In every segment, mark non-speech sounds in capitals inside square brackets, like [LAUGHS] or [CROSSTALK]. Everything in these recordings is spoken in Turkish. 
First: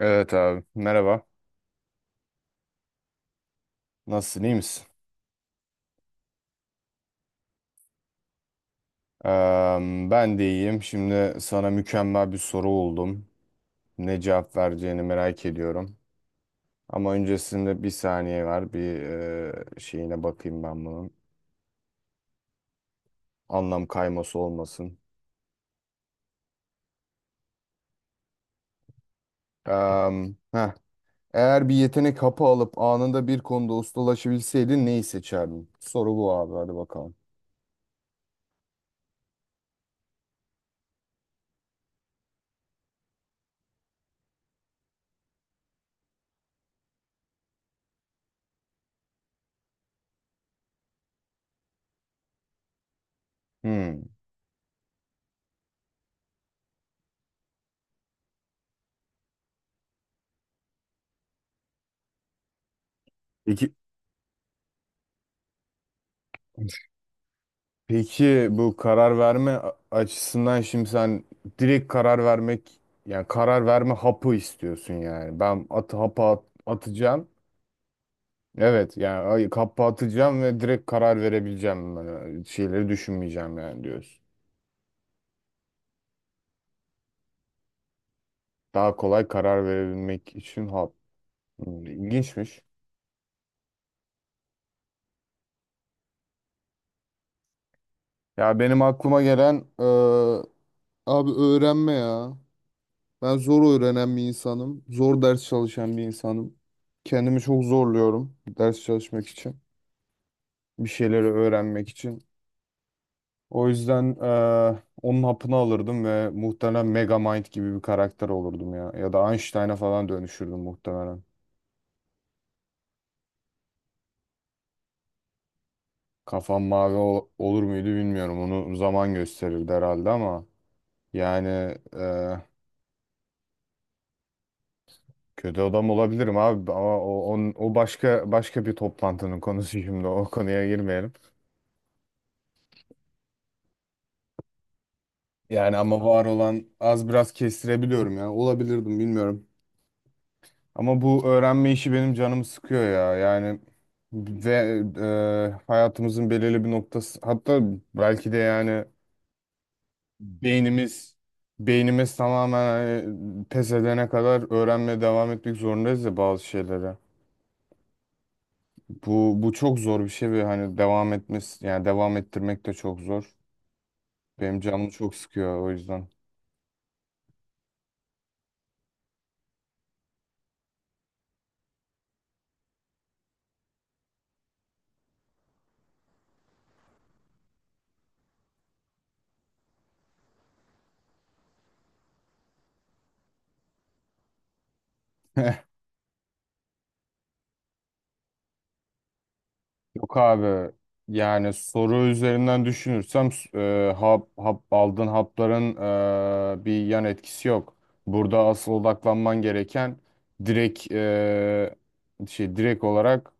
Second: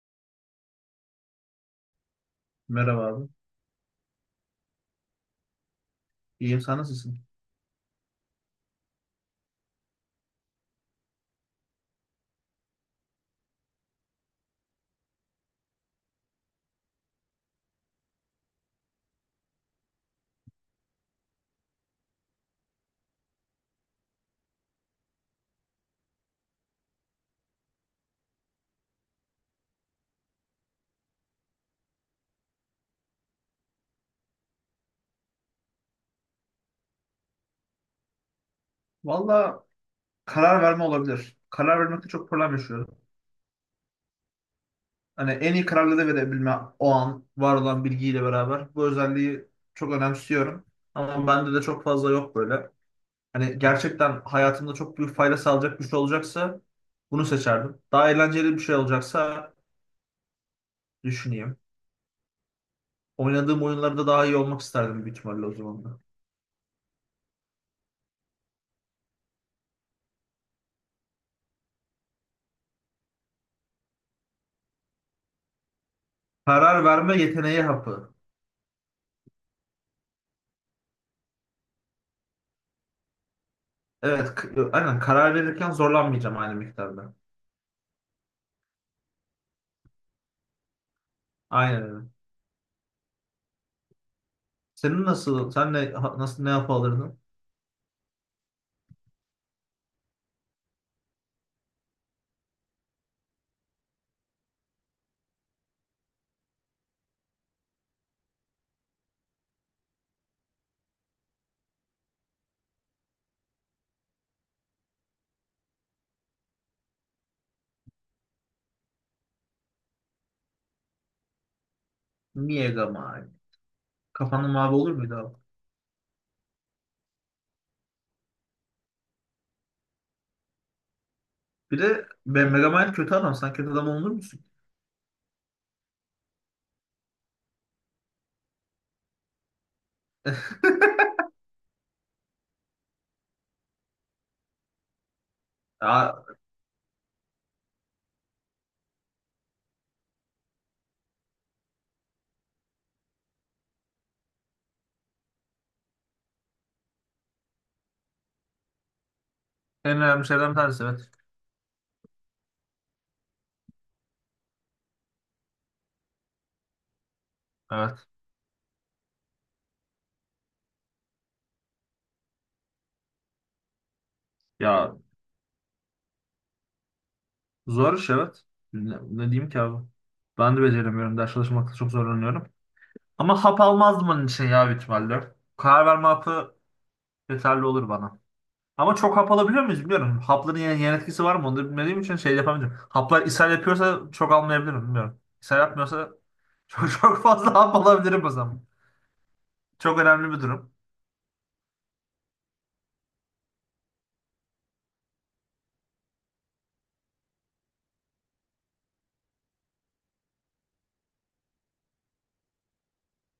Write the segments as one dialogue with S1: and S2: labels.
S1: Evet abi. Merhaba.
S2: Merhaba abi.
S1: Nasılsın? İyi misin?
S2: İyiyim sen nasılsın?
S1: Ben de iyiyim. Şimdi sana mükemmel bir soru buldum. Ne cevap vereceğini merak ediyorum. Ama öncesinde bir saniye var. Bir Şeyine bakayım ben bunun. Anlam kayması olmasın. Heh. Eğer bir yetenek hapı alıp anında bir konuda ustalaşabilseydin neyi seçerdin? Soru bu abi. Hadi bakalım.
S2: Valla karar verme olabilir. Karar vermekte çok problem yaşıyorum. Hani en iyi kararları da verebilme o an var olan bilgiyle beraber. Bu özelliği çok önemsiyorum. Ama bende de çok fazla yok böyle. Hani
S1: Hmm.
S2: gerçekten hayatımda çok büyük fayda sağlayacak bir şey olacaksa bunu seçerdim. Daha eğlenceli bir şey olacaksa düşüneyim. Oynadığım
S1: İki.
S2: oyunlarda daha iyi olmak isterdim büyük ihtimalle o zaman da.
S1: Peki bu karar verme açısından şimdi sen direkt karar vermek yani karar verme hapı istiyorsun yani. Ben atı hapa
S2: Karar verme
S1: atacağım.
S2: yeteneği hapı.
S1: Evet yani hapı atacağım ve direkt karar verebileceğim. Yani şeyleri düşünmeyeceğim yani diyorsun.
S2: Evet, aynen karar verirken zorlanmayacağım aynı miktarda.
S1: Daha kolay karar verebilmek için hap.
S2: Aynen
S1: Hmm,
S2: öyle.
S1: İlginçmiş.
S2: Senin nasıl, sen ne, nasıl ne yapalırdın?
S1: Ya benim aklıma gelen eee, abi öğrenme ya. Ben zor öğrenen bir insanım. Zor ders çalışan bir insanım. Kendimi çok zorluyorum ders çalışmak için, bir şeyleri öğrenmek için. O yüzden onun hapını alırdım ve muhtemelen Megamind gibi bir karakter olurdum ya. Ya da Einstein'a falan dönüşürdüm muhtemelen.
S2: Mega Man. Kafanın mavi olur muydu abi?
S1: Kafam mavi olur muydu bilmiyorum. Onu zaman gösterirdi herhalde ama yani
S2: Bir de
S1: eee,
S2: ben Mega Man kötü adam. Sen kötü adam olur musun?
S1: kötü adam olabilirim abi ama o başka bir toplantının konusu, şimdi o konuya girmeyelim.
S2: [LAUGHS]
S1: Yani ama
S2: Ya,
S1: var olan az biraz kestirebiliyorum ya. Olabilirdim, bilmiyorum. Ama bu öğrenme işi benim canımı sıkıyor ya. Ve Hayatımızın belirli bir noktası, hatta belki de yani
S2: en önemli şeylerden bir tanesi evet.
S1: beynimiz beynimiz tamamen, hani pes edene kadar öğrenmeye devam etmek zorundayız ya bazı şeylere.
S2: Evet.
S1: Bu çok zor bir şey ve hani devam etmesi yani devam ettirmek de çok zor. Benim canımı
S2: Ya,
S1: çok sıkıyor o yüzden.
S2: zor iş evet. Ne, ne diyeyim ki abi? Ben de beceremiyorum. Ders çalışmakta çok zorlanıyorum. Ama hap almazdım onun için ya büyük ihtimalle. Karar verme hapı yeterli olur bana. Ama çok hap alabiliyor muyuz bilmiyorum. Hapların yan etkisi var mı onu da bilmediğim için şey yapamayacağım. Haplar ishal yapıyorsa çok almayabilirim bilmiyorum.
S1: [LAUGHS]
S2: İshal yapmıyorsa çok, [LAUGHS] çok fazla hap alabilirim o zaman. Çok
S1: Yok
S2: önemli bir
S1: abi,
S2: durum.
S1: yani soru üzerinden düşünürsem aldığın hapların bir yan etkisi yok. Burada asıl odaklanman gereken direkt e, şey direkt olarak,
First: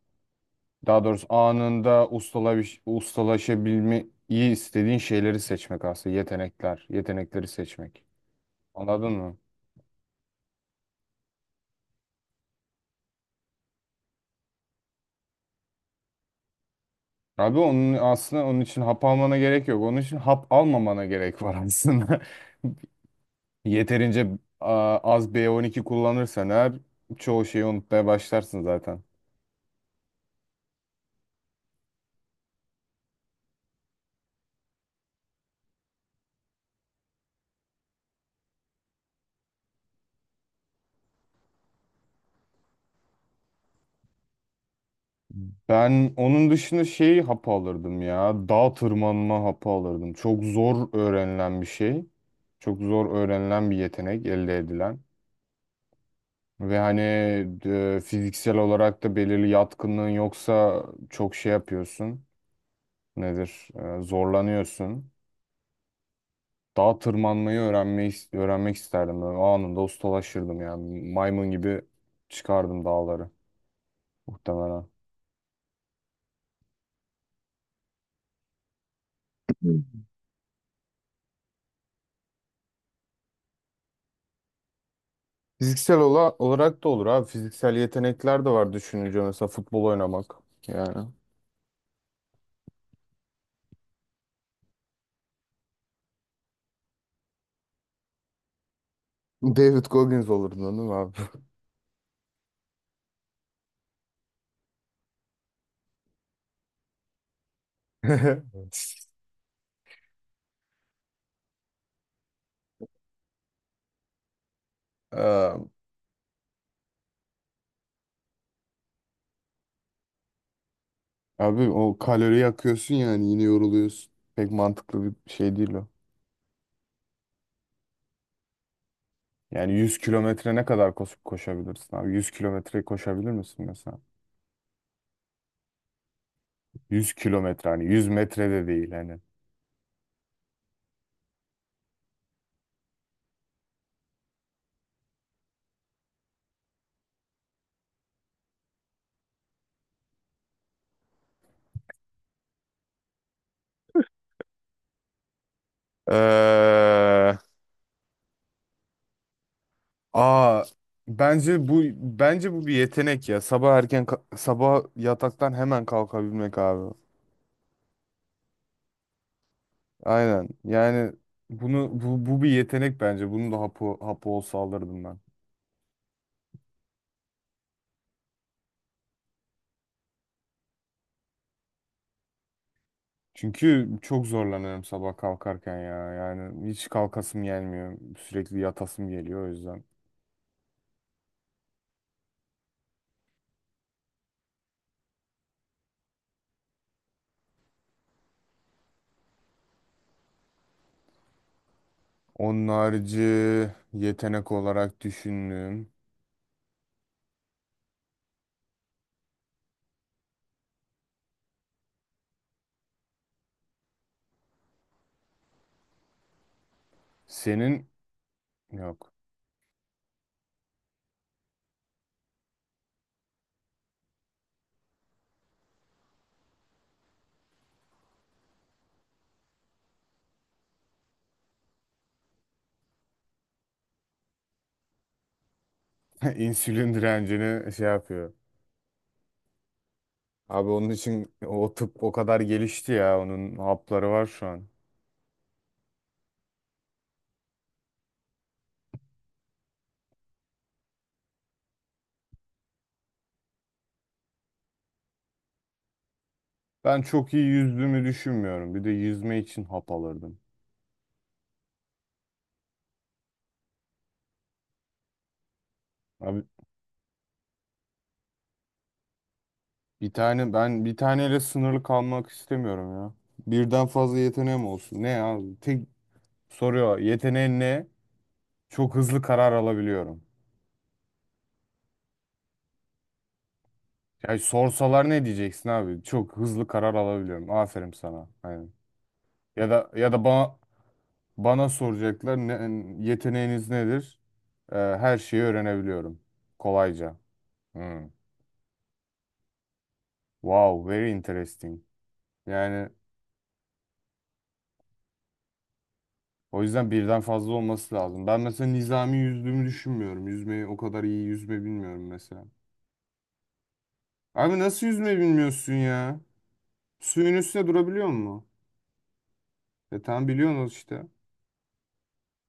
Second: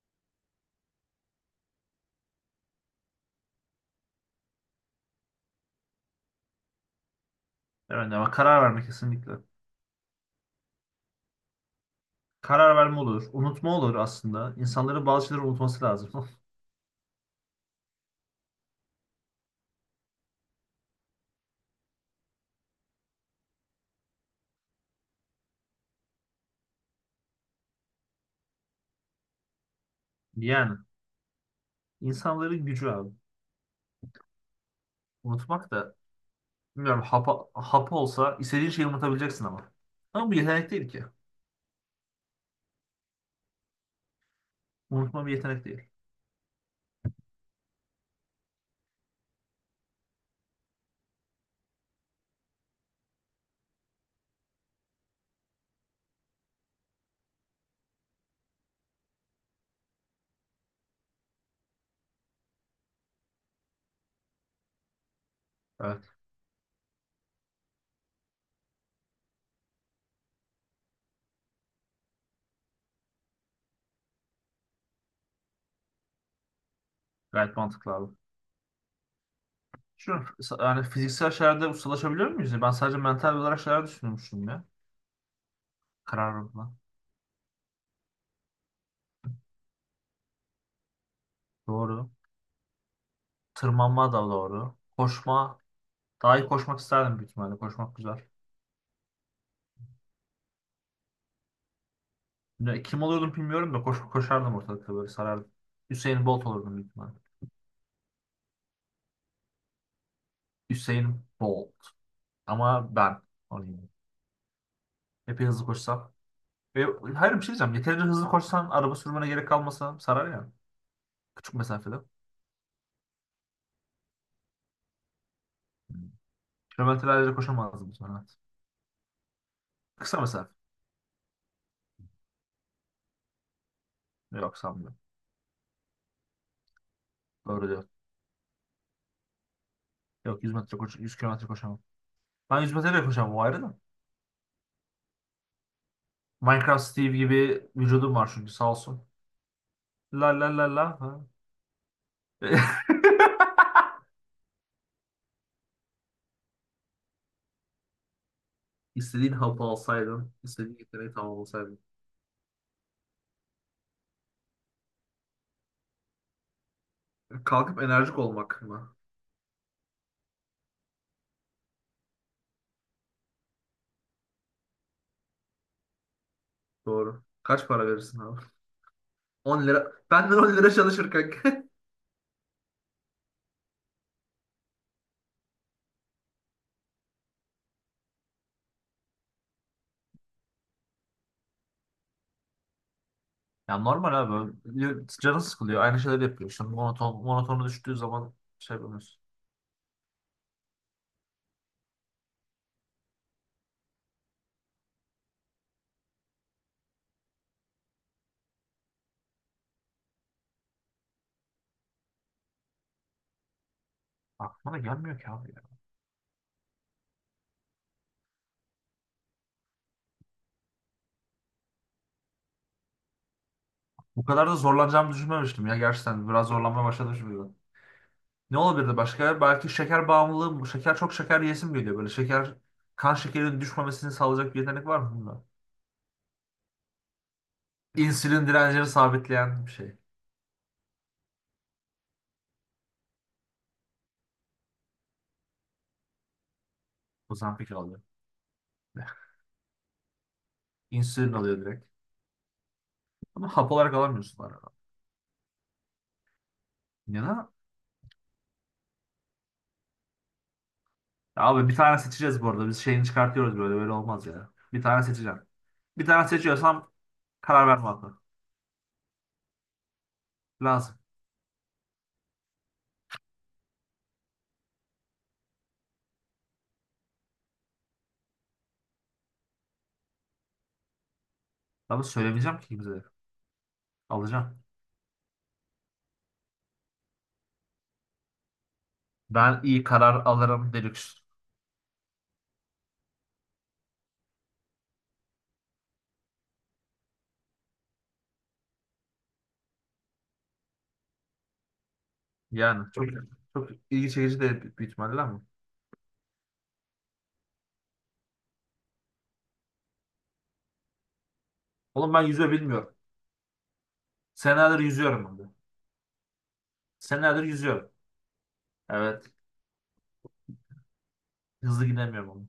S1: daha doğrusu anında ustalaşabilmeyi istediğin şeyleri seçmek, aslında yetenekleri seçmek.
S2: Evet ama karar verme
S1: Anladın
S2: kesinlikle.
S1: mı?
S2: Karar verme olur. Unutma olur aslında. İnsanların bazı şeyleri unutması lazım. [LAUGHS]
S1: Abi onun için hap almana gerek yok. Onun için hap almamana gerek var aslında. [LAUGHS] Yeterince a, az B12 kullanırsan eğer çoğu şeyi unutmaya başlarsın zaten.
S2: Yani insanların gücü abi. Unutmak da bilmiyorum hap olsa istediğin şeyi unutabileceksin ama. Ama bu yetenek değil ki. Unutma bir yetenek değil.
S1: Ben onun dışında şey hapı alırdım ya. Dağ tırmanma hapı alırdım. Çok zor öğrenilen bir şey. Çok zor öğrenilen bir yetenek, elde edilen. Ve hani fiziksel olarak da belirli yatkınlığın yoksa çok şey yapıyorsun. Nedir? Zorlanıyorsun.
S2: Evet.
S1: Dağa tırmanmayı öğrenmeyi öğrenmek isterdim. Böyle anında ustalaşırdım yani. Maymun gibi çıkardım dağları muhtemelen.
S2: Gayet mantıklı abi.
S1: Hı.
S2: Şu yani fiziksel şeylerde ustalaşabiliyor muyuz? Ben sadece mental olarak şeyler düşünmüştüm ya.
S1: Fiziksel
S2: Kararlılıkla.
S1: olarak da olur abi. Fiziksel yetenekler de var düşününce, mesela futbol oynamak. Yani
S2: Doğru. Tırmanma da doğru. Koşma. Daha iyi koşmak isterdim büyük ihtimalle. Koşmak güzel.
S1: David Goggins olurdun değil mi abi?
S2: Ne- Kim olurdum bilmiyorum da koşardım ortalıkta böyle sarardım. Hüseyin Bolt olurdum büyük ihtimalle.
S1: [LAUGHS]
S2: Hüseyin Bolt. Ama ben olayım. Epey
S1: Eee,
S2: hızlı koşsam. Ve, hayır bir şey diyeceğim. Yeterince hızlı koşsan araba sürmene gerek kalmasa sarar ya. Küçük
S1: Abi
S2: mesafede.
S1: o kalori yakıyorsun yani, yine yoruluyorsun. Pek mantıklı bir şey değil o.
S2: Hmm. Kilometrelerce koşamazdım sonra.
S1: Yani 100
S2: Kısa mesafe.
S1: kilometre ne kadar koşup koşabilirsin abi? 100 kilometre koşabilir misin mesela?
S2: Yok sanmıyorum.
S1: 100 kilometre,
S2: Doğru.
S1: hani 100 metre de değil hani.
S2: Yok, 100 metre koş, 100 kilometre koşamam. Ben 100 metre de koşamam o ayrı da. Minecraft Steve gibi vücudum var çünkü sağ olsun. La la la la, ha. [LAUGHS]
S1: Ee,
S2: İstediğin hapı alsaydın,
S1: aa
S2: istediğin yeteneği
S1: Bence
S2: tamamlasaydın.
S1: bu, bir yetenek ya. Sabah erken sabah yataktan hemen kalkabilmek abi.
S2: Kalkıp enerjik olmak mı?
S1: Aynen. Yani bu bir yetenek bence. Bunu da hapı olsa alırdım ben.
S2: Doğru. Kaç para verirsin abi? 10 lira. Benden 10 lira çalışır kanka. [LAUGHS]
S1: Çünkü çok zorlanıyorum sabah kalkarken ya. Yani hiç kalkasım gelmiyor. Sürekli yatasım geliyor o yüzden.
S2: Ya normal abi. Canı sıkılıyor. Aynı şeyleri yapıyor. İşte monotonu düştüğü zaman şey yapamıyorsun.
S1: Onun harici yetenek olarak düşündüğüm
S2: Aklıma da gelmiyor ki abi ya.
S1: senin yok.
S2: Bu kadar da zorlanacağımı düşünmemiştim ya gerçekten. Biraz zorlanmaya başladım şimdi. Ne olabilirdi başka? Belki şeker bağımlılığı mı? Şeker, çok şeker yesim geliyor böyle. Şeker, kan şekerinin düşmemesini sağlayacak bir yetenek var mı bunda?
S1: [LAUGHS] İnsülin direncini şey yapıyor.
S2: İnsülin direncini sabitleyen bir şey.
S1: Abi onun için o tıp o kadar gelişti ya. Onun hapları var şu an.
S2: Ozempic alıyor. [LAUGHS] İnsülin alıyor direkt. Ama hap olarak alamıyorsun arada.
S1: Ben
S2: Ya
S1: çok iyi
S2: da
S1: yüzdüğümü düşünmüyorum. Bir de yüzme için hap alırdım.
S2: ya abi bir tane seçeceğiz bu arada. Biz şeyini çıkartıyoruz böyle. Böyle olmaz ya. Bir tane seçeceğim. Bir tane
S1: Abi
S2: seçiyorsam karar verme hakkı.
S1: bir tane ben bir
S2: Lazım.
S1: taneyle sınırlı kalmak istemiyorum ya. Birden fazla yeteneğim olsun. Ne ya? Tek soruyor, yeteneğin ne? Çok hızlı karar alabiliyorum.
S2: Ama söylemeyeceğim ki kimseye.
S1: Ya
S2: Alacağım.
S1: sorsalar ne diyeceksin abi? Çok hızlı karar alabiliyorum. Aferin sana. Aynen.
S2: Ben
S1: Ya
S2: iyi
S1: da ya
S2: karar
S1: da bana
S2: alırım deluxe.
S1: Bana soracaklar ne, yeteneğiniz nedir? Her şeyi öğrenebiliyorum. Kolayca. Hmm. Wow, very interesting.
S2: Yani
S1: Yani
S2: çok, çok ilgi çekici de büyük ihtimalle ama.
S1: o yüzden birden fazla olması lazım. Ben mesela nizami yüzdüğümü düşünmüyorum. Yüzmeyi o kadar iyi yüzme bilmiyorum
S2: Oğlum ben
S1: mesela.
S2: yüzme bilmiyorum.
S1: Abi
S2: Senelerdir
S1: nasıl yüzme
S2: yüzüyorum ben de.
S1: bilmiyorsun ya? Suyun
S2: Senelerdir
S1: üstünde
S2: yüzüyorum.
S1: durabiliyor musun?
S2: Evet.
S1: E tamam, biliyorsunuz işte.
S2: Hızlı gidemiyorum oğlum.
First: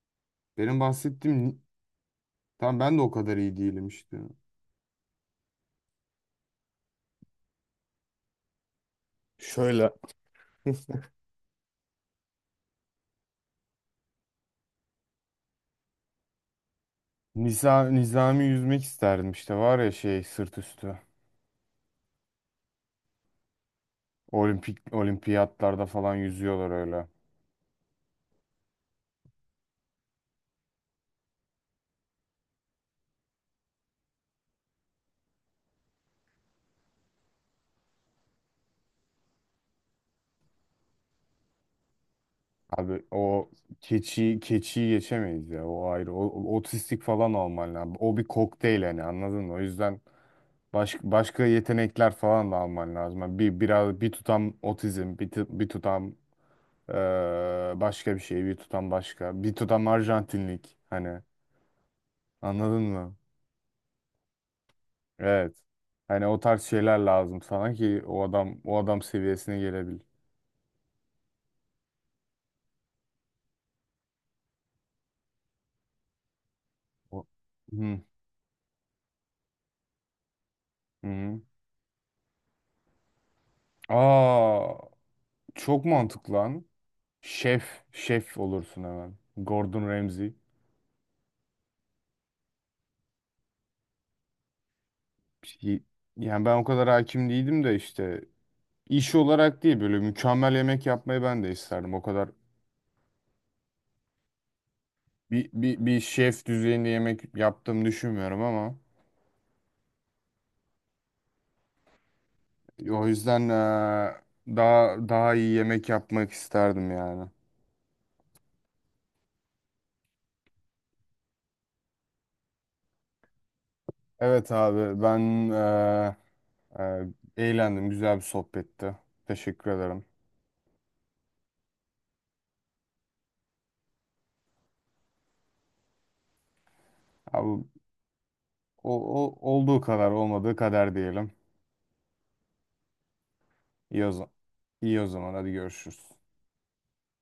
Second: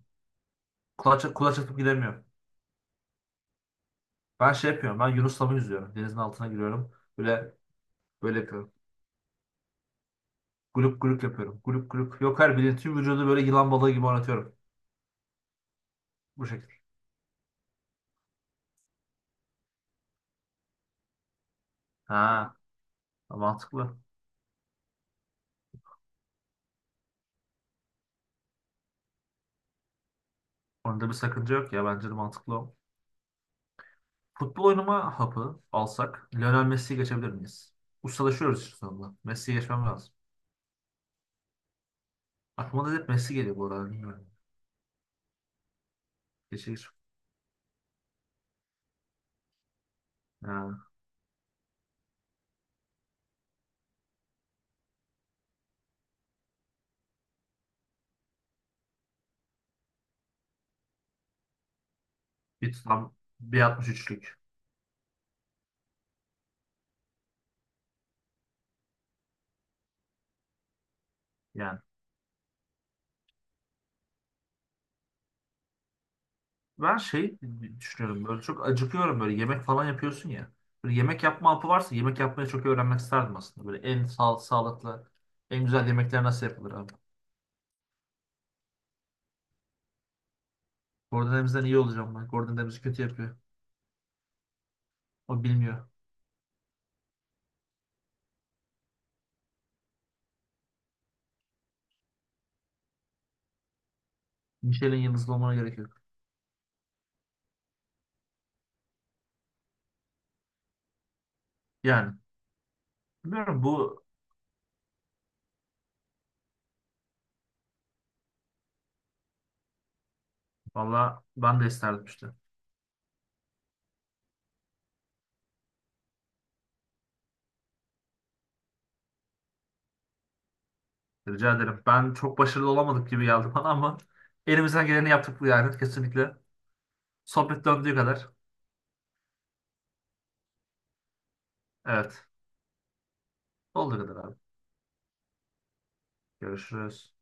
S1: Benim
S2: Kulaç,
S1: bahsettiğim...
S2: kulaç atıp gidemiyorum.
S1: Tamam, ben de o kadar iyi değilim işte.
S2: Ben şey yapıyorum. Ben Yunus'la yüzüyorum? Denizin altına giriyorum. Böyle böyle yapıyorum.
S1: Şöyle.
S2: Gulup gulup yapıyorum. Gulup gulup. Yok her bilin tüm vücudu böyle yılan balığı gibi oynatıyorum. Bu şekilde.
S1: Nizami yüzmek isterdim, işte var ya şey, sırt üstü.
S2: Ha, mantıklı.
S1: Olimpiyatlarda falan yüzüyorlar öyle.
S2: Onda bir sakınca yok ya. Bence de mantıklı o. Futbol oynama hapı alsak Lionel Messi'yi geçebilir miyiz? Ustalaşıyoruz işte sonunda. Messi'yi geçmem lazım. Aklıma da
S1: Abi
S2: hep Messi
S1: o
S2: geliyor bu arada. Bilmiyorum.
S1: keçiyi geçemeyiz ya. O ayrı.
S2: Geçir.
S1: Otistik falan olman lazım. O bir kokteyl yani, anladın mı? O yüzden
S2: Ha.
S1: başka yetenekler falan da alman lazım. Yani bir biraz bir tutam otizm, bir tutam eee, başka bir şey, bir tutam başka, bir tutam Arjantinlik, hani
S2: Bir
S1: anladın mı?
S2: tam bir 63'lük
S1: Evet. Hani o tarz şeyler lazım sana ki o adam seviyesine gelebil.
S2: yani. Ben
S1: O-
S2: şey
S1: Hı
S2: düşünüyorum, böyle çok acıkıyorum böyle yemek falan yapıyorsun ya. Böyle yemek
S1: hı.
S2: yapma hapı varsa yemek yapmayı çok öğrenmek isterdim aslında. Böyle en sağ,
S1: Aa,
S2: sağlıklı, en
S1: Çok
S2: güzel yemekler
S1: mantıklı
S2: nasıl
S1: lan.
S2: yapılır abi.
S1: Şef olursun hemen. Gordon Ramsay.
S2: Gordon Ramsay'den iyi olacağım ben. Gordon Ramsay kötü yapıyor. O
S1: Şey-
S2: bilmiyor.
S1: Yani ben o kadar hakim değildim de işte, iş olarak değil böyle mükemmel yemek yapmayı ben de isterdim. O kadar
S2: Michelin yıldızlı olmana gerek yok.
S1: bir şef düzeyinde yemek yaptığımı düşünmüyorum ama
S2: Yani
S1: o yüzden
S2: bilmiyorum bu,
S1: daha iyi yemek yapmak isterdim yani.
S2: valla ben de isterdim işte.
S1: Evet abi ben eee, eee, eğlendim. Güzel bir sohbetti. Teşekkür ederim.
S2: Rica ederim. Ben çok başarılı olamadık gibi geldi bana ama elimizden geleni yaptık yani kesinlikle.
S1: Abi,
S2: Sohbet
S1: o,
S2: döndüğü kadar.
S1: o, olduğu kadar olmadığı kadar diyelim.
S2: Evet. Olduğu
S1: İyi o
S2: kadar
S1: zaman.
S2: abi.
S1: İyi o zaman. Hadi görüşürüz.
S2: Görüşürüz.